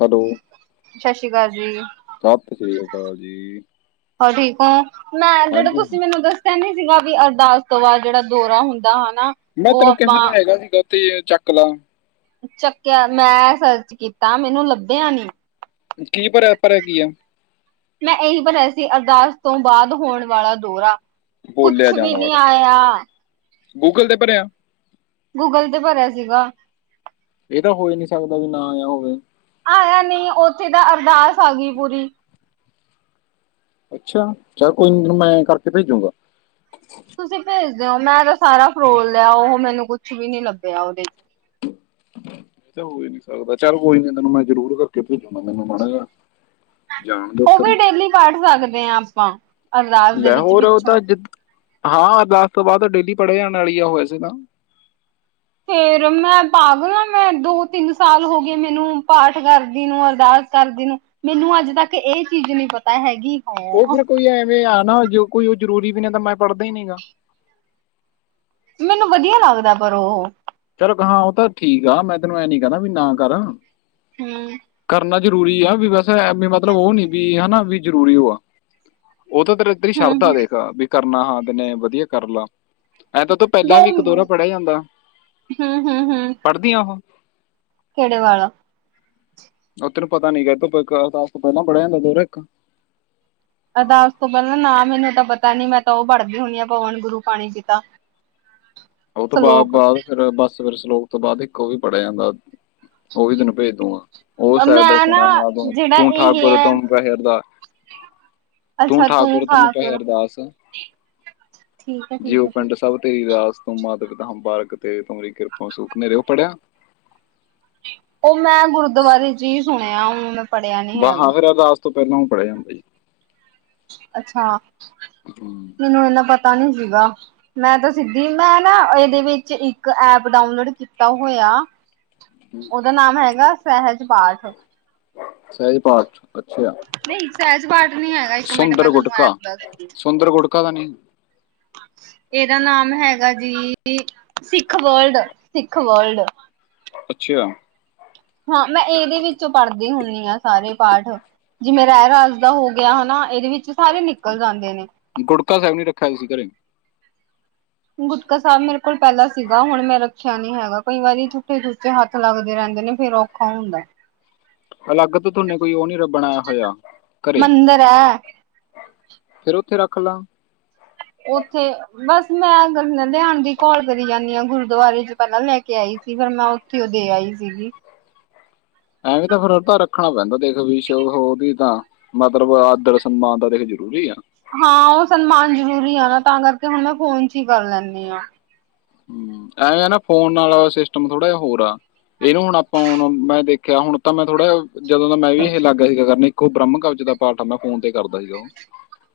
Hello. ਸਸ ਸ੍ਰੀ ਕਾਲ ਜੀ। ਸਤਿ ਸ੍ਰੀ ਅਕਾਲ ਜੀ। ਹੋਰ ਠੀਕ ਓ, ਮੈਂ ਜੇੜੇ ਹਾਂਜੀ ਹਾਂ, ਤੂਸੀਂ ਮੈਨੂੰ ਦੱਸ ਦਸੇਆ ਨੀ ਸੀਗਾ ਵੀ ਅਰਦਾਸ ਤੋਂ ਬਾਦ ਜੇੜਾ ਦੌਰਾ ਹੁੰਦਾ ਹਨਾ ਮੈਂ ਉਹ ਤੈਨੂੰ ਕਿਹਾ ਆਪਾਂ ਤਾਂ ਹੈਗਾ ਸੀਗਾ ਤੇ ਚੱਕ ਲੋ। ਚੱਕੇਆ ਮੈਂ ਸਰਚ ਕੀਤਾ ਮੈਨੂੰ ਲੱਭਿਆ ਨੀ। ਕੀ ਭਰੇਆ, ਭਰੇਆ ਕੀ ਆ? ਮੈਂ ਏਹੀ ਭਰਿਆ ਸੀ ਅਰਦਾਸ ਤੋਂ ਬਾਦ ਹੋਣ ਵਾਲਾ ਦੌਰਾ। ਕੁਛ ਬੋਲੇਆ ਵੀ ਜਾਣ ਨੀ ਵਾਲਾ, ਆਇਆ ਗੂਗਲ ਤੇ ਭਰੇਆ? ਗੂਗਲ ਤੇ ਭਰੇਆ ਸੀਗਾ। ਏ ਤਾਂ ਹੋ ਈ ਨੀ ਸਕਦਾ ਵੀ ਨਾ ਆਯਾ ਹੋਵੇ। ਆਯਾ ਨੀ ਓਥੇ ਤਾ ਅਰਦਾਸ ਆਗੀ ਪੂਰੀ। ਅੱਛਾ, ਚੱਲ ਕੋਈ ਨੀ ਤੇਨੂ ਮੈਂ ਕਾਰਕੇ ਭੇਜੂਗਾਂ। ਤੁਸੀਂ ਭੇਜ ਦੋ ਮੈਂ ਤਾ ਸਾਰਾ ਫਰੋਲ ਲੇਆ ਉਹ ਮੈਨੂੰ ਕੁਛ ਵੀ ਨੀ ਲੱਭੇਆ ਓਦੇ ਚ। [inaudible] ਏ ਤੇ ਹੋਈ ਨੀ ਸਕਦਾ, ਚੱਲ ਕੋਈ ਨੀ ਤੈਨੂੰ ਮੈਂ ਜਰੂਰ ਕਾਰਕੇ ਭੇਜੂਂਗਾ ਮੈਨੂੰ ਮਾੜਾ ਜਾ ਜਾਣ ਦੋ। ਓ ਵੀ ਡੇਲੀ ਪਢ ਸਕਦੇ ਆ ਆਪਾਂ? ਅਰਦਾਸ ਦੇ ਲੈ ਵਿੱਚ ਹੋਰ, ਓ ਪਿੱਛੋਂ। ਤਾ ਜ ਹਾਂ ਅਰਦਾਸ ਤੋਂ ਬਾਦ ਡੇਲੀ ਪਢੇ ਜਾਣ ਆਲੀ ਆ ਓ ਵੈਸੇ ਤਾ। ਫੇਰ ਮੈਂ ਪਾਗਲ ਆ ਮੈਂ ਦੋ-ਤਿੰਨ ਸਾਲ ਹੋ ਗਏ ਮੈਨੂੰ ਪਾਠ ਕਾਰਦੀ ਨੂੰ ਅਰਦਾਸ ਕਾਰਦੀ ਨੂੰ ਮੈਨੂੰ ਅੱਜ ਤੱਕ ਏ ਚੀਜ ਨੀ ਪਤਾ ਹੈਗੀ। ਓ ਹਾਂ ਫੇਰ ਕੋਈ ਐਵੇਂ ਆ ਨਾ ਜੋ ਕੋਈ ਓ ਜਰੂਰੀ ਵੀ ਨੀ ਤਾਂ ਮੈਂ ਪਢਦਾ ਈ ਨੀ ਗਾ। ਮੈਨੂੰ ਵਦੀਆ ਲਾੱਗਦਾ ਪਰ ਓਹ। ਚੱਲ ਗਾ ਓ ਤਾਂ ਠੀਕ ਆ ਮੈਂ ਤੈਨੂੰ ਐ ਨੀ ਕੈਂਦਾ ਵੀ ਨਾ ਕਰ, ਹਮ ਕਰਨਾ ਜਰੂਰੀ ਆ ਵੀ ਵੈਸ ਐ ਵੀ ਮਤਲਬ ਓ ਨੀ ਵੀ ਹਨਾ ਵੀ ਜਰੂਰੀ ਓ ਆ, ਓ ਤਾਂ ਤੇਰੇ ਤੇਰੀ ਸ਼ਰਧਾ ਹਮ ਦੇਖ, ਵੀ ਕਰਨਾ ਹਾਂ ਮੈਨੇ ਵਧੀਆ ਕਾਰ ਲਾ। ਐ ਤਾਂ ਤ ਪਹਿਲਾਂ ਵੀ ਇੱਕ ਦੋਹਰਾ ਪੜ੍ਹਿਆ ਜਾਂਦਾ। ਹੂੰ-ਹੂੰ, ਹੂੰ ਪੜ੍ਹਦੀਆਂ ਉਹ? ਕਿਹੜੇ ਵਾਲਾ? [unintelligible] ਅਰਦਾਸ ਤੋਂ ਪਹਿਲਾਂ ਨਾ ਮੈਨੂੰ ਤਾਂ ਪਤਾ ਨੀ ਮੈਂ ਤਾਂ ਉਹ ਪੜਦੀ ਹੁਨੀ ਆ ਪਵਨ ਗੁਰੂ ਪਾਣੀ ਪਿਤਾ। ਉਹ ਤੋਂ ਸਲੋਕ ਬਾਦ-ਬਾਦ ਫਿਰ ਬਸ ਸਵੇਰ ਸਲੋਕ ਤੋਂ ਬਾਦ ਇੱਕ ਉਹ ਵੀ ਪੜਿਆ ਜਾਂਦਾ ਉਹ ਵੀ ਤੈਨੂੰ ਭੇਜ ਦੂਗਾ। ਉਹ ਸ਼ਾਇਦ ਮੈਂ ਨਾ ਸੁਣਿਆ ਹੋਣਾ ਤੂੰ, ਜਿਹੜਾ ਤੂੰ ਇਹ ਠਾਕੁਰ ਹੈ ਤੁਮ ਪਏ ਅਰਦਾ ਤੂੰ ਠਾਕੁਰ ਤੁਮ ਪਏ ਅਰਦਾਸ ਠੀਕ ਹੈ ਜੀਓ ਠੀਕ ਹੈ ਠੀਕ ਪਿੰਡ ਸਭ ਤੇਰੀ ਰਾਸ ਤੂੰਮ ਮਾਤ ਪਿਤਾ ਹਮ ਬਾਰਕ ਤੇਰੇ ਤੁਮਰੀ ਕਿਰਪਾ ਮੈ ਸੂਖ ਘ ਉਹ ਪੜਿਆ? ਉਹ ਮੈਂ ਗੁਰਦੁਆਰੇ ਚ ਹੀ ਸੁਣਿਆ ਹੁਣ ਪੜ੍ਹਿਆ ਨੀ ਹੈਗਾ ਮੁਹਾਵਰਾ ਅਰਦਾਸ ਤੋਂ ਪਹਿਲਾਂ ਉਹ ਪੜਿਆ ਜਾਂਦਾ ਜੀ। ਅੱਛਾ ਹਮ, ਮੈਨੂੰ ਇਨਾ ਪਤਾ ਨੀ ਸੀਗਾ ਮੈਂ ਤਾਂ ਸਿੱਧੀ ਮੈਂ ਨਾ ਇਹਦੇ ਵਿੱਚ ਇੱਕ ਐਪ ਡਾਊਨਲੋਡ ਕੀਤਾ ਹੋਇਆ ਉਹਦਾ ਨਾਮ ਹੈਗਾ ਸਹਿਜ ਪਾਠ ਸਹੀ ਪਾਠ ਅੱਛਾ ਨਹੀਂ ਸਹਿਜ ਪਾਠ ਨੀ ਹੈਗਾ ਇੱਕ ਮਿੰਟ ਮੈਂ ਸੁੰਦਰ ਤੁਹਾਨੂੰ ਐਪ ਦੱਸਦੀ। ਗੁਟਕਾ-ਸੁੰਦਰ ਗੁਟਕਾ ਤਾਂ ਨੀ [inaudible] ਇਹਦਾ ਨਾਮ ਹੈਗਾ ਜੀ ਸਿੱਖ ਵਰਲਡ-ਸਿੱਖ ਵਰਲਡ ਅੱਛਾ ਹਾਂ ਮੈਂ ਇਹਦੇ ਵਿੱਚੋਂ ਪੜ੍ਹਦੀ ਹੁੰਦੀ ਹਾਂ ਸਾਰੇ ਪਾਠ ਜਿਵੇਂ ਰਹਿ ਰਾਸ ਦਾ ਹੋ ਗਿਆ ਹਨਾ ਇਹਦੇ ਵਿੱਚ ਸਾਰੇ ਨਿਕਲ ਜਾਂਦੇ ਨੇ ਗੁੜਕਾ ਸਾਹਿਬ ਨੀ ਰੱਖਿਆ ਤੁ ਸੀ ਘਰੇ ਗੁਟਕਾ ਸਾਹਿਬ ਮੇਰੇ ਕੋਲ ਪੈਲਾਂ ਸੀਗਾ ਹੁਣ ਮੈਂ ਰੱਖਿਆ ਨੀ ਹੈਗਾ ਕਈ ਵਾਰੀ ਝੂਠੇ ਛੂਟੇ ਹੱਥ ਲੱਗਦੇ ਰੈਂਦੇ ਨੇ ਫਿਰ ਕੌਣ ਹੁੰਦਾ ਅਲੱਗ ਤੋਂ ਤੁਹਨੇ ਕੋਈ ਉਹ ਨੀ ਰ ਬਣਾਇਆ ਹੋਇਆ ਘਰੇ ਮੰਦਿਰ ਹੈ। ਫੇਰ ਉੱਥੇ ਰੱਖ ਲਾ ਉੱਥੇ ਬਸ ਮੈਂ ਅਗਰ ਲਿਆਣ ਦੀ ਘੋਲ ਕਰੀ ਜਾਂਦੀ ਹਾਂ ਗੁਰਦੁਆਰੇ ਚ' ਪੈਲਾਂ ਲੈ ਕੇ ਕੇ ਆਈ ਸੀ ਫਿਰ ਮੈਂ ਉੱਥੇ ਉਹ ਦੇ ਆਈ ਸੀਗੀ ਐਵੇਂ ਤਾਂ ਫਿਰ ਉਹ ਤਾਂ ਰੱਖਣਾ ਪੈਂਦਾ ਦੇਖ ਵੀਸ਼ ਹੋਦੀ ਤਾਂ ਮਤਲਬ ਆਦਰ ਸਨਮਾਨ ਤਾਂ ਦੇਖ ਜਰੂਰੀ ਆ ਹਾਂ ਉਹ ਸਨਮਾਨ ਜ਼ਰੂਰੀ ਆ ਨਾ ਤਾਂ ਕਰਕੇ ਹੁਣੈਂ ਫੋਨ ਚ' ਹੀ ਕਰ ਲੈਂਦੀ ਹਾਂ ਹਮ ਐਵੇਂ ਨਾ ਫੋਨ ਨਾਲ ਸਿਸਟਮ ਥੋੜਾ ਜਿਹਾ ਹੋਰ ਆ ਇਹਨੂੰ ਹੁਣ ਆਪਾਂ ਹੁਣ ਮੈਂ ਦੇਖ ਆਖਿਆ ਹੁਣ ਤਾਂ ਮੈਂ ਥੋੜਾ ਜਦੋਂ ਦਾ ਮੈਂ ਵੀ ਇਹ ਲੱਗ ਗਿਆ ਹੀ ਸੀਗਾ ਕਰਨੀ ਦੇਖੋ ਬ੍ਰਹਮ ਕਬਜ ਦਾ ਪਾਠ ਆ ਮੈਂ ਫੋਨ ਤੇ ਕਰਦਾ ਸੀ ਉਹ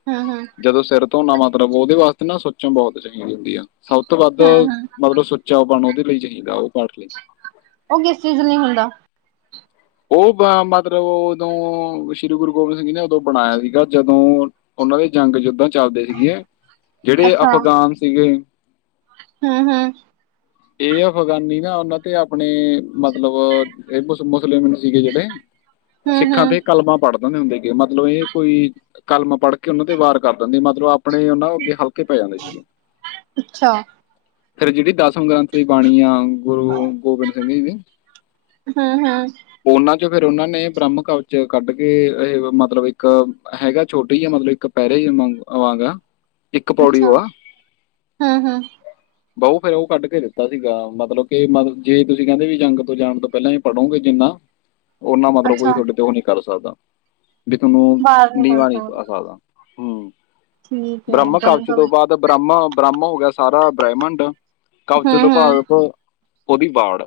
ਹਮ-ਹਮ ਜਦੋਂ ਸਿਰ ਧੋਨਾ ਮਤਲਬ ਉਹਦੇ ਵਾਸਤੇ ਨਾ ਸੁਚਮ ਬੋਤ ਚਾਹੀਦੀ ਹੁੰਦੀ ਆ ਸਭ ਤੋਂ ਵੱਧ ਹਮ ਹਮ ਮਤਲਬ ਸੁੱਚਾ ਪਨ ਉਹਦੇ ਲਈ ਚਾਹੀਦਾ ਉਹ ਪਾਠ ਲਈ ਉਹ ਕਿਸ ਚੀਜ਼ ਨਹੀਂ ਹੁੰਦਾ ਉਹ ਮਤਲਬ ਉਦੋਂ ਸ਼੍ਰੀ ਗੁਰੂ ਗੋਬਿੰਦ ਸਿੰਘ ਜੀ ਨੇ ਉਦੋਂ ਬਣਾਇਆ ਸੀਗਾ ਜਦੋਂ ਉਹਨਾਂ ਦੇ ਜੰਗ ਯੁਦਾਂ ਚੱਲਦੇ ਸੀਗੇਆਂ ਜਿਹੜੇ ਅਫਗਾਨ ਸੀਗੇ ਹਮ-ਹਮ ਇਹ ਅਫਗਾਨੀ ਨਾ ਉਹਨਾਂ ਤੇ ਆਪਣੇ ਮਤਲਬ ਇਹ ਮੁ ਮੁਸਲਿਮ ਸੀਗੇ ਜਿਹੜੇ ਹਮ ਸਿੱਖਾਂ ਹਮ ਤੇ ਕਲਮਾਂ ਪੜ੍ਹਦੇ ਹੁੰਦੇ ਮਤਲਬ ਇਹ ਕੋਈ ਕਲਮ ਪੜ੍ਹ ਕੇ ਉਹਨਾਂ ਤੇ ਵਾਰ ਕਰ ਦਿੰਦੇ ਮਤਲਬ ਆਪਣੇ ਉਹਨਾਂ ਅੱਗੇ ਹਲਕਾ ਕਿ ਪੈ ਜਾਂਦਾ ਸੀ। ਅੱਛਾ ਫਿਰ ਜਿਹੜੀ ਦਸਵਂ ਗ੍ਰੰਥ ਦੀ ਬਾਣੀ ਆ ਗੁਰੂ ਗੋਬਿੰਦ ਸਿੰਘ ਜੀ ਦੀ ਹਮ-ਹਮ ਉਹਨਾਂ ਚੋਂ ਫੇਰ ਉਹਨਾਂ ਨੇ ਬ੍ਰਹਮ ਕਵ ਚ' ਕੱਢ ਕੇ ਇਹ ਮਤਲਬ ਇੱਕ ਹੈਗਾ ਛੋਟੀ ਹੈ ਮਤਲਬ ਇੱਕ ਪਹਿਰੇ ਹੀ [unintelligible] ਇੱਕ ਪੌੜੀ ਅੱਛਾ ਉਹ ਆ। ਹਮ ਹਮ ਬਊ ਫੇਰ ਉਹ ਕੱਢ ਕੇ ਦਿੱਤਾ ਸੀਗਾ, ਮਤਲਬ ਕੇ ਮਤ ਜੇ ਤੁਸੀਂ ਕਹਿੰਦੇ ਵੀ ਜੰਗ ਤੋਂ ਜਾਣ ਤੋਂ ਪੈਲਾਂ ਪੜ੍ਹੋਗੇ ਜਿੰਨਾ, ਓਨਾ ਮਤਲਬ ਕੋਈ ਅੱਛਾ ਤੁਹਾਡੇ ਤੇ ਉਹ ਨੀ ਕਰ ਸਕਦਾ। ਵੀ ਥੋਨੂੰ ਬਾਹਰ ਨਿਕਲ ਨੀਵਾਂ ਨਹੀਂ ਸਕਦੇ ਪਾ ਸਕਦਾ ਹਮ, ਠੀਕ ਹੈ ਬ੍ਰਹਮ ਜੰਮੂ ਕਵਜ਼ ਦੇ ਤੋਂ ਵਿੱਚ ਬਾਅਦ। ਬ੍ਰਾਹਮਾ-ਬ੍ਰਾਹਮ ਹੋ ਗਿਆ, ਸਾਰਾ ਬ੍ਰਹਿਮੰਡ ਕਵਚ ਤੋਂ ਹਮ ਹਮ ਭਾਗਤ ਉਹਦੀ ਵਾੜ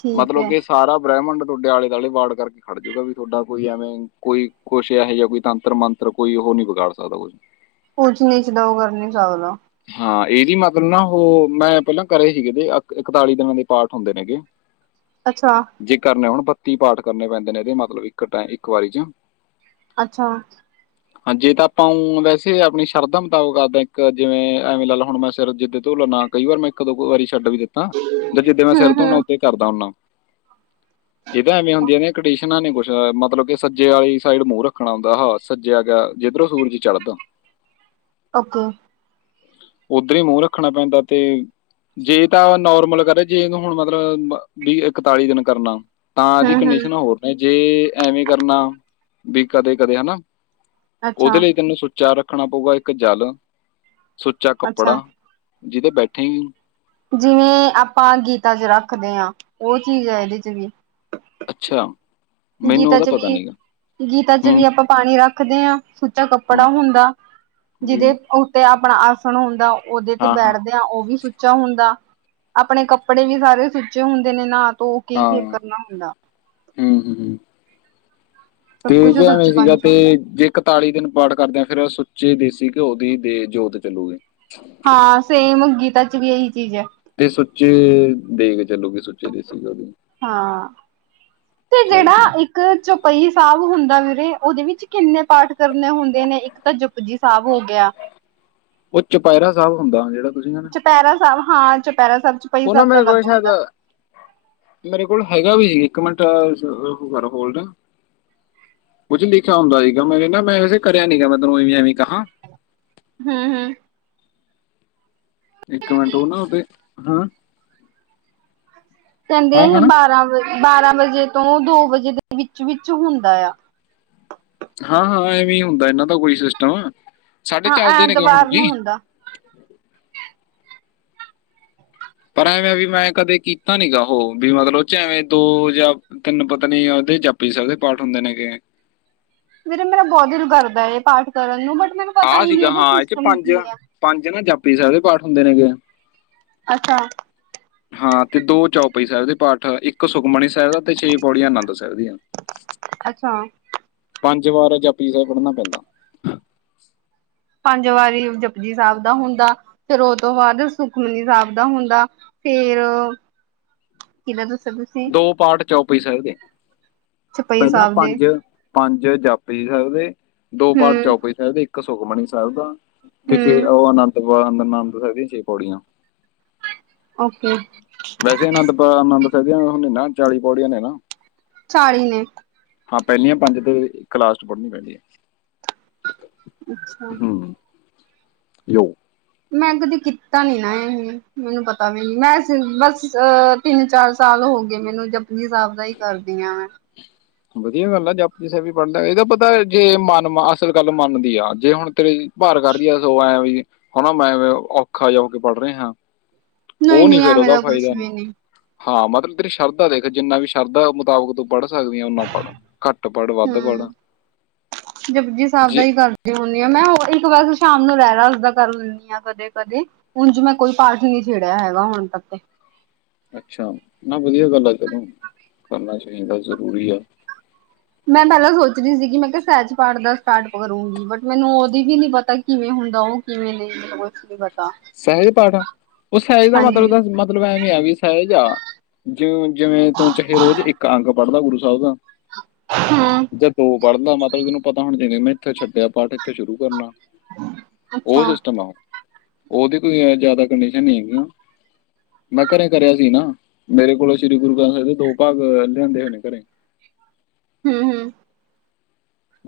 ਠੀਕ ਮਤਲਬ ਹੈ ਕਿ ਸਾਰਾ ਬ੍ਰਹਿਮੰਡ ਤੁਹਾਡੇ ਆਲੇ-ਦੁਆਲੇ ਵਾੜ ਕਰਕੇ ਖੜ ਜੂਗਾ ਵੀ ਤੁਹਾਡਾ ਕੋਈ ਐਵੇਂ ਕੋਈ ਕੁੱਛ ਇਹੋ ਜਿਹਾ ਕੋਈ ਤੰਤਰ-ਮੰਤ ਫਿਰ ਕੋਈ ਉਹ ਨਹੀਂ ਵਿਗਾੜ ਸਕਦਾ ਕੋਈ। ਊਚਨੀਚ ਤਾਂ ਉਹ ਕਰ ਨਹੀਂ ਸਕਦਾ। ਹਾਂ, ਏਹਦੀ ਮਤਲਬ ਨਾ ਉਹ ਮੈਂ ਪਹਿਲਾਂ ਕਰੇ ਸੀਗੇ ਕਿਤੇ ਇਕਤਾਲੀ ਦਿਨਾਂ ਦੇ ਪਾਠ ਹੁੰਦੇ ਨੇਗੇ। ਅੱਛਾ। ਜੇ ਕਰਨੇ ਹੋਣ ਬੱਤੀ ਪਾਠ ਕਰਨੇ ਪੈਂਦੇ ਨੇ, ਏਂਦੇ ਮਤਲਬ ਇੱਕ ਟਾਈਮ ਇੱਕ ਵਾਰੀ'ਚ। ਅੱਛਾ। ਹ ਹਾਂ, ਜੇ ਤਾਂ ਆਪਾਂ ਉਂ ਵੈਸੇ ਆਪਣੀ ਸ਼ਰਧਾ ਮੁਤਾਬਕ ਆਪਦਾ, ਇੱਕ ਜਿਵੇਂ ਐਵੇਂ ਲੈ ਹੁਣ ਮੈਂ ਸਿਰ ਜਲਦੀ ਧੋ ਲੈਣਾ। ਕਈ ਵਾਰ ਇੱਕ-ਦੋ ਵਾਰੀ ਕ ਛੱਡ ਵੀ ਦਿੱਤਾ ਜਿੱਦਾਂ ਮੈਂ ਹਮ ਸਿਰ ਧੋਣਾ ਹਮ ਓਦਾ ਕਰਦਾ ਹੁੰਨਾ, ਇਹ ਤਾਂ ਐਵੇਂ ਹੁੰਦੀਆਂ ਨੇ ਕਟਿਸ ਦੇਖਨਾ ਨੀ ਕੁਛ ਮਤਲਬ ਕਿ ਸੱਜੇ ਵਾਲੀ ਸਾਈਡ ਮੂੰਹ ਰੱਖਣਾ ਹੁੰਦਾ, ਹਾਂ ਸਜਿਆ ਗਿਆ ਜਿੱਧਰੋਂ ਸੂਰਜ ਚੜ੍ਹਦਾ। [inaudible] ਓਕੇ। ਉੱਧਰ ਹੀ ਮੂੰਹ ਰੱਖਣਾ ਪੈਂਦਾ ਤੇ ਜੇ ਤਾਂ ਨੋਰਮਲ ਕਰੇ, ਜੇਕ ਹੁਣ ਮਤਲਬ ਬ ਵੀਹ ਇਕਤਾਲੀ ਦਿਨ ਕਰਨਾ ਤਾਂ ਇਹਦੀ ਹਮ ਹਮ ਕੰਡੀਸ਼ਨਾਂ ਹੋਰ। ਜੇ ਐਵੇਂ ਕਰਨਾ ਵੀ ਕਦੇ-ਕਦੇ ਹਨਾ, ਅੱਛਾ ਉਹਦੇ ਲਈ ਤੈਨੂੰ ਸੁ ਉੱਚਾ ਰੱਖਣਾ ਪਊਗਾ ਇੱਕ ਜਲ, ਸੁੱਚਾ ਅੱਛਾ ਕੱਪੜਾ ਜਿਹਦੇ ਬੈਠੀ ਜਿਵੇਂ ਆਪਾਂ ਗੀਤਾ'ਚ ਰੱਖਦੇ ਹਾਂ, ਉਹ ਚੀਜ਼ ਹੈ ਇਹਦੇ'ਚ ਵੀ। ਅੱਛਾ। ਮੈਨੂੰ ਗੀਤਾ ਉਹਦਾ 'ਚ ਪਤਾ ਵੀ, ਨਹੀਂਗਾ ਗੀਤਾ 'ਚ ਵੀ ਹੂੰ ਆਪਾਂ ਪਾਣੀ ਰੱਖਦੇ ਹਾਂ, ਸੁੱਚਾ ਕੱਪੜਾ ਹੂੰ ਹੁੰਦਾ। ਜੀ ਜਿਹਦੇ ਉੱਤੇ ਆਪਣਾ ਆਸਣ ਹੁੰਦਾ, ਉਹਦੇ'ਤੇ ਹਾਂ ਹਾਂ ਬੈਠਦੇ ਆ, ਉਹ ਵੀ ਸੁੱਚਾ ਸੁੱਚਾ ਹੁੰਦਾ, ਆਪਣੇ ਕੱਪੜੇ ਵੀ ਸਾਰੇ ਸੁੱਚੇ ਹੁੰਦੇ ਨੇ। ਨਹਾ-ਧੋ ਕੇ ਫੇਰ ਕਰਨਾ ਹੁੰਦਾ। ਹਮ-ਹਮ। ਸਭ ਕੁਛ ਤੇਜ ਸੁੱਚ ਐਵੇਂ ਸੀਗਾ ਪੰਚ ਤੇ ਹੁੰਦਾ ਜੇਕਰ ਇਕਤਾਲੀ ਦਿਨ ਪਾਠ ਕਰਦਿਆਂ ਫੇਰ ਸੁੱਚੇ ਦੇਸੀ ਘਿਓ ਦੀ ਦੇ ਜੋਤ ਜਲਾਉਂਦੇ ਹਾਂ, ਸੇਮ ਗੀਤਾ'ਚ ਵੀ ਏਹੀ ਚੀਜ਼ ਹੈ। ਤੇ ਸੁੱਚੇ ਦੇਗ ਚਲੂਗੀ, ਸੁੱਚੇ ਦੇਸੀ ਘਿਓ ਦੀ। ਹਾਂ, ਤੇ ਜਿਹੜਾ ਠੀਕ ਨੇ ਇੱਕ ਇੱਕ ਚੌਪਈ ਸਾਹਿਬ ਹੁੰਦਾ ਵੀਰੇ, ਉਹਦੇ ਵਿੱਚ ਕਿੰਨੇ ਪਾਠ ਕਰਨੇ ਹੁੰਦੇ ਨੇ ਇੱਕ ਤਾਂ ਜੁਪ ਜੀ ਸਾਹਿਬ ਹੋ ਗਿਆ। ਉਹ ਚੌਪਹਿਰਾ ਸਾਹਿਬ ਹੁੰਦਾ, ਜਿਹੜਾ ਤੁਸੀਂ ਕਹਿ ਰੇ। ਚੌਪਹਿਰਾ ਸਾਹਿਬ ਹਾਂ, ਚੌਪਹਿਰਾ ਸਾਹਿਬ 'ਚ ਉਹਨਾ ਮੇਰੇ ਕੋਲ ਸ਼ਾਇਦ ਮੇਰੇ ਕੋਲ ਹੈਗਾ ਵੀ, ਇੱਕ ਮਿੰਟ ਕਰੋ ਹੋਲਡ ਕੁੱਝ ਲਿਖਿਆ ਹੁੰਦਾ ਸੀਗਾ, ਮੈਨੇ ਮੈਂ ਵੈਸੇ ਕਰਿਆ ਨੀਗਾ, ਮੈਂ ਤੈਨੂੰ ਐਵੇਂ ਹੀ ਕਹਾਂ ਹਮ-ਹਮ। ਇੱਕ ਮਿੰਟ, ਉਹ ਨਾ ਉਹਦੇ, ਹਾਂ ਕਹਿੰਦੇ ਹਾਂ ਇਹ ਹਾਂ ਬਾਰਾਂ ਵ, ਬਾਰਾਂ ਵਜੇ ਤੋਂ ਦੋ ਵਜੇ ਦੇ ਵਿੱਚ-ਵਿੱਚ ਹੁੰਦਾ ਆ। ਹਾਂ-ਹਾਂ ਐਵੇਂ ਹੁੰਦਾ ਇਹਨਾਂ ਦਾ ਕੋਈ ਸਿਸਟਮ, ਸਾਡੇ ਹਾਂ ਚੱਲਦੇ ਨੇਗੇ ਹੁਣ ਐਤਵਾਰ ਨੂੰ ਵੀ। ਹੁੰਦਾ ਪਰ ਐਵੇਂ ਵੀ ਮੈਂ ਕਦੇ ਕੀਤਾ ਨੀਗਾ, ਉਹ ਵੀ ਮਤਲਬ ਐਵੇਂ ਦੋ ਜਾਂ ਤਿੰਨ ਪਤਾ ਨੀ, ਉਹਦੇ ਜਪਜੀ ਸਾਹਿਬ ਦੇ ਪਾਠ ਹੁੰਦੇ ਨੇਗੇ। ਵੀਰਾ ਮੇਰਾ ਬਹੁਤ ਦਿਲ ਕਰਦਾ ਹੈ, ਪਾਠ ਕਰਨ ਨੂੰ ਬਟ ਮੈਨੂੰ। ਪਤਾ ਆਹ ਹੀ ਨਹੀਂ ਸੀਗਾ ਇਹਦਾ ਹਾਂ, ਇਹ 'ਚ ਸਿਸਟਮ ਪੰਜ- ਕੀ ਹੈ ਪੰਜ ਨਾ ਜਾਪੀ ਸਾਹਿਬ ਦੇ ਪਾਠ ਹੁੰਦੇ ਨੇਗੇ। ਅੱਛਾ। ਹਾਂ ਤੇ ਦੋ ਚੌਪਈ ਸਾਹਿਬ ਦੇ ਪਾਠ ਇੱਕ ਸੁਖਮਣੀ ਸਾਹਿਬ ਦਾ ਤੇ ਛੇ ਪੌੜੀਆਂ ਆਨੰਦ ਸਾਹਿਬ ਦੀਆਂ। ੱ [unintelligible] ਅੱਛਾ। ਪੰਜ ਵਾਰ ਜਪਜੀ ਸਹਿਬ ਪੜ੍ਹਨਾ ਪੈਂਦਾ। ਪੰਜ ਵਾਰੀ ਜਪਜੀ ਸਾਹਿਬ ਦਾ ਹੁੰਦਾ, ਫੇਰ ਔ ਤੋਂ ਬਾਅਦ ਸੁਖਮਨੀ ਸਾਹਿਬ ਦਾ ਹੁੰਦਾ। ਫੇਰ, ਕਿਦਾਂ ਦੱਸੋ ਤੁ। [unintelligible] ਦੋ ਪਾਠ ਚੋਪਈ ਸਾਹਿਬ ਦੇ, ਚਪਈ ਪੈਲਾਂ ਸਾਹਿਬ ਦੇ ਪੰਜ। ਪੰਜ ਜਪਜੀ ਸਾਹਿਬ ਦੇ, ਦੋ ਪਾਠ ਹੂੰ ਚੌਪਈ ਸਾਹਿਬ ਇੱਕ ਸੁਖਮਨੀ ਸਾਹਿਬ ਦਾ। ਪਿਛੇ ਹੂੰ ਔ ਆਨੰ ਵਾ ਅਨੰਦ ਸਾਹਿਬ ਦੀ ਛੇ ਪੌੜੀਆਂ। ਓਕੇ ਵੈਸੇ ਆਨੰਦ ਪ ਆਨੰਦ ਸਹਿਬ ਦੇ ਨਾ ਚਾਲੀ ਪੌੜੀਆਂ ਨੇ ਨਾ। ਚਾਲੀ ਨੇ। ਹਾਂ ਪੈਲਿਯਾਂ ਪੰਜ ਤੇ ਇਕ ਲਾਸਟ ਚ ਪੜ੍ਹਨੀ ਪੈਰੀਂ ਹੈ। ਅੱਛਾ। ਹੂੰ ਯੋ। ਮੈਂ ਕਦੇ ਕੀਤਾ ਨੀ ਨਾ ਏਹੇ ਹੇ। ਮੈਨੂੰ ਪਤਾ ਵੀ ਨੀ, ਮੈਂ ਬਸ ਅ ਤਿੰਨ -ਚਾਰ ਸਾਲ ਹੋ ਗਏ ਮੈਨੂੰ ਜਪ। ਜੀ ਸਾਹਿਬ ਦਾ ਈ ਕਰਦੀ ਆਂ ਮੈਂ ਵਧੀਆ ਗੱਲ ਆ ਜਪਜੀ ਜੇ ਵੀ ਪੜ੍ਹ ਲਿਆ, ਏਦਾ, ਪਤਾ ਜੇ ਮਨ ਅਸਲ ਗੱਲ ਮੰਨਦੀ ਆ ਜੇ ਹੁਣ ਤੇਰੇ। ਭਾਰ ਕਡ ਦੀ ਐ ਸੋ ਐਂ ਵੀ ਹਣਾ ਮੈਂ ਔਖਾ ਜਾ ਹੋ ਕੇ ਪੜ੍ਹ ਰਿਹਾਂ। ਨਹੀਂ ਔਨੀ ਨਹੀਂ ਫੇਰ ਐਵੇਂ ਔਦਾ ਦਾ ਕੁਛ ਫਾਇਦਾ ਨੀ। ਵੀ ਹਾਂ ਮਤਲਬ ਤੇਰੀ ਸ਼ਰਧਾ ਦੇਖ, ਜਿੰਨਾ ਵੀ ਸ਼ਰਧਾ ਮੁਤਾਬਿਕ ਤੂੰ ਪੜ੍ਹ ਸਕਦੀ ਆ। ਪੜੋ ਘੱਟ ਪੜ੍ਹ ਵੱਧ ਹੂੰ ਪੜੋ ਜੇ। ਜੇ ਹੁੰਦੀ ਆ ਮੈਂ ਔਹ ਇੱਕ ਵਾਰੀ ਸ਼ਾਮ ਨੂ ਰਹਿਰਾਸ ਸਾਹਿਬ ਦਾ ਕਰ ਲੈਂਨੀ ਆ ਕਦੇ- ਕਦੇ‌ ਹੁਣ ਚ ਮੈਂ ਕੋਈ ਪਾਠ ਨੀ ਛੇੜਿਆ ਹੈਗਾ ਹੁਣ ਤੱਕ ਤੇ। ਅੱਛਾ, ਨਾ ਵਧੀਆ ਗੱਲ ਆ ਕਰੋ, ਕਰਨਾ ਚਾਈਦੈ ਜਰੂਰੀ ਐ। ਮੈਂ ਪੈਂਲਾਂ ਸੋਚ ਦੀ ਸੀਗੀ ਮੈਂ ਕਯਾ ਸੈਜ ਪਾਠ ਦਾ ਸਟਾਰਟ ਕਰੂੰਗੀ, ਬਟ ਮੈਨੂੰ ਔਦੀ ਵੀ ਨੀ ਪਤਾ ਕਿਵੇਂ ਹੁੰਦਾ ਔ। ਕੀਵੇਂਂਬ। [unintelligible] ਸਹਿਜ ਪਾਠ ਸਹਿਜ ਦਾ ਹਾਂਜੀ ਮਤਲਬ -ਮਤਲਬ ਐਵੇਂ ਆ ਵੀ ਸਹਿਜ ਆ ਜੋ। ਜਿਵੇਂ ਤੂੰ ਚਾਹੇ ਰੋਜ਼ ਇੱਕ ਅੰਗ ਪੜ੍ਹਲਾਂ ਗੁਰੂ ਸਾਹਿਬ ਦਾ। [unintelligible] ਹਾਂ। ਜਾ ਦੋ ਪੜਲਾ ਮਤਲਬ ਤਨੂੰ ਪਤਾ ਹੋਨਾ ਚਾਹਿਦਾ ਮੈ ਇੱਥੌ ਛੱਡੇਯਾ ਪਾਠ। ਥੋ ਸ਼ੁਰੂ ਕਰਨਾ ਔਹ ਅੱਛਾ ਸਿਸਟਮ ਆ ਔ। ਔਦੀ ਕੋਈ ਐ ਜਾਦਾ ਕੰਡੀਸ਼ਨ ਨੀ ਹੈਗੀ। ਮੈਂ ਘਰੇ ਕਰਿਆ ਸੀ ਨਾ ਮੇਰੇ ਕੋਲੋਂ ਸ੍ਰੀ ਗੁਰੂ ਗ੍ਰੰਥ ਸਾਹਿਬ ਦੇ ਦੋ ਭਾਗ ਲਿਆਂਦੇ ਹੋਏ ਨੇ ਘਰੇ। ਹਮ- ਹਮ।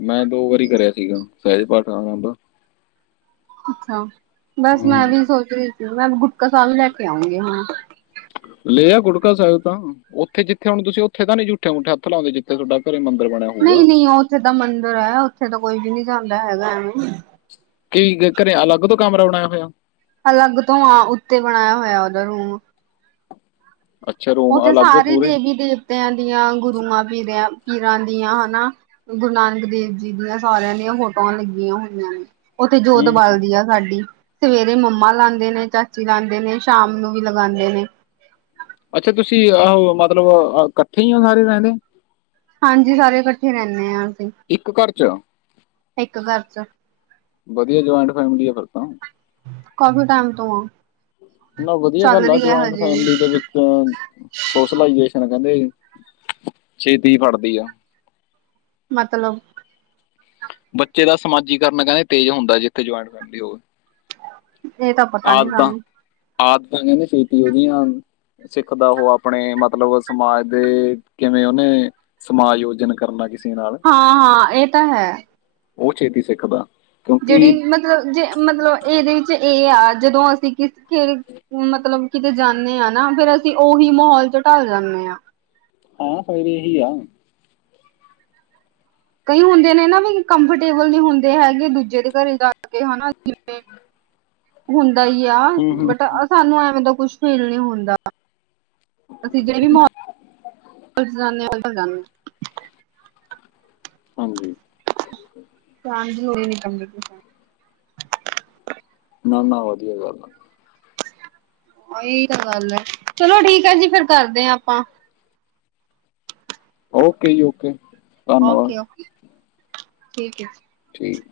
ਮੈਂ ਦੋ ਵਾਰੀ ਕਰਿਆ ਸੀਗਾ। ਸਹਿਜ ਪਾਠ ਮੈ ਔਦਾ। ਅੱਛਾ। ਬਸ ਮੈਂ ਹੂੰ ਵੀ ਸੋਚ ਰੀ ਸੀ, ਮੈਂ ਵਿ ਗੁਟਕਾ ਸਾਹਿਬ ਵੀ ਲੈ ਕੇ ਆਉਂਗੀ ਹਾਂ। ਲੇ ਆ ਗੁਟਕਾ ਸਾਹਿਬ ਤਾਂ ਔਥੇ- ਜਿੱਥੇ ਹੁਣ ਤੁਸੀਂ ਔਥੇ ਤੇ ਨੀ ਝੂਠੇ- ਮੂਠੇ ਹੱਥ ਲਾਉਂਦੇ ਜੇ। ਇਕ ਡੈਪਰ ਹੀ ਨਮਬਂਰ ਪੈਨਾ ਹੁਗਾ। ਜਿਥੇ ਮੰਦਿਰ ਹੈ, ਔਥੇ ਤਾਂ ਕੋਈ ਵੀ ਨੀ ਜਾਂਦਾ ਹੈਗਾ ਐਨੂੰ। ਕੀ ਘਰੇ ਅਲੱਗ ਤੋਂ ਕਮਰਾ ਬਨਾਏਆ ਹੋਇਆ। ਅਲੱਗ ਤੋਂ ਆ ਊਣੇ ਬਣਾਇਆ ਹੋਇਆ ਔਦਾਂ ਰੂਮ। ਅੱਛਾ ਰੂਮ ਔਥੇ ਅਲੱਗ ਸਾਰੀ ਪੂਰੇ ਦੇਵੀ -ਦੇਵਤਿਆਂ, ਦੀਆਂ ਗੁਰੂਆਂ, ਪੀਰਿਆਂ, ਪੀਰਾਂ ਦੀਆਂ ਹਨਾ। ਗੁਰੂ ਨਾਨਕ ਦੇਵ ਜੀ ਦੀਆਂ, ਸਾਰਿਆਂ ਦੀਆਂ ਫੋਟੋਆਂ ਲੱਗੀਆਂ ਹੋਈਆਂ ਨੇ। ਔਥੇ ਹੂੰ ਜੋਤ ਹੂੰ। ਬਾਲਦੀ ਆ ਸਾਡੀ। ਸਵੇਰੇ ਮੰਮਾ ਲਾਂਦੇ ਨੇ ਚਾਚੀ ਲਾਂਦੇ ਨੇ ਸ਼ਾਮ ਨੂੰ ਵੀ ਲਗਾਉਂਦੇ ਨੇ। ਅੱਛਾ ਤੁਸੀਂ ਉਹਹੋ ਮਤਲਬ ਕੱਠੇ ਹੀ ਹੋ ਸਾਰੇ ਜਾਨੇ। ਹਾਂਜੀ, ਸਾਰੇ ਕੱਠੇ ਰੈਣੇ ਆਂ ਅਸੀਂ। ਇੱਕ ਘਰ ਚ ਇੱਕ ਘਰ ਚ ਵਧੀਆ ਜੋਇੰਟ ਫੈਮਲੀ ਆ ਫਿਰ ਤਾ। ਕਾਫੀ ਟੈਮ ਤੋਂ ਆਂ। ਨਾ ਵਧੀਆ ਗੱਲ ਆ ਜੋਇੰਟ ਵੀ ਫੈਮਿਲੀ ਦੇ ਵਿੱਚ ਚ ਸੋਸ਼ਲਾਈਜੇਸ਼ਨ ਕੈੰਦੇ ਜੀ ਛੇਤੀ ਫੜਦੀ ਆ। ਮਤਲਬ? ਬੱਚੇ ਦਾ ਸਮਾਜੀਕਰਨ ਕੈੰਦੇ ਤੇਜ ਹੁੰਦਾ ਜਿੱਥੇ ਜੋਇੰਟ ਫੈਮਿਲੀ ਹੋਏ। ਇਹ ਤਾਂ ਪਤਾ ਨੀ ਸਾਨੂੰ ਆਦਤਾਂ-ਆਦਤਾਂ ਕੈੰਦੇ ਛੇਤੀ ਓਹਦੀਆਂ ਸਿੱਖਦਾ ਓਹ ਅਪਣੇ ਮਤਲਬ ਸਮਾਜ ਦੇ ਕਿਵੇਂ ਓਨੇ ਸਮਾਯੋਜਨ ਕਰਨਾ ਕਿਸ ਹਾਂ-ਹਾਂ ਏਹ ਤਾਂ ਹੈ। ਓਹ ਛੇਤੀ ਸਿੱਖਦਾ। ਕਿਉਂਕਿ ਜੇੜੀ ਮਤਲਬ ਜੇ ਮਤਲਬ ਏਦੇ ਇਚ ਏ ਆ ਜਦੋਂ ਅਸੀਂ ਕਿਸ ਕੇਰ ਮਤਲਬ ਕਿਤੇ ਜਾਨੇ ਆ ਨਾ ਫੇਰ ਅਸੀਂ ਓਹੀ ਮਹੌਲ ਚ ਢਲ ਜਾਨੇ ਆ। ਹਾਂ, ਫੇਰ ਏਹੀ ਆ। ਕਈ ਹੁੰਦੇ ਨੇ ਨਾ ਵਈ ਕੰਫਰਟੇਬਲ ਨੀ ਹੁੰਦੇ ਹੈਗੇ ਦੂਜੇ ਦੇ ਘਰੇ ਜਾ ਕੇ ਹਨਾ। ਜਿਵੇਂ ਹੁੰਦਾ ਹੀ ਯਾ ਹੂੰ ਹੂੰ ਬਟ ਹੂੰ। ਅ ਸਾਨੂੰ ਐਵੇਂ ਦਾ ਕੁਛ ਫੀਲ ਨੀ ਹੁੰਦਾ। [inaudible] ਹਾਂਜੀ। ਚਾਂਜਿੰਗ ਹੋਈ ਨੀ ਨਬੇ ਪਸੈਂਟ। ਨਾ-ਨਾ, ਵਧੀਆ ਗੱਲ ਆਂ। ਓਹੀ ਤਾਂ ਗੱਲ ਐ ਚਲੋ ਠੀਕ ਹੈ ਜੀ, ਫੇਰ ਕਰਦੇ ਆ ਆਪਾ। ਓਕੇ ਜੀ ਓਕੇ। ਧੰਨਵਾਦ ਓਕੇ-ਓਕੇ, ਠੀਕ ਏ। ਠੀਕ।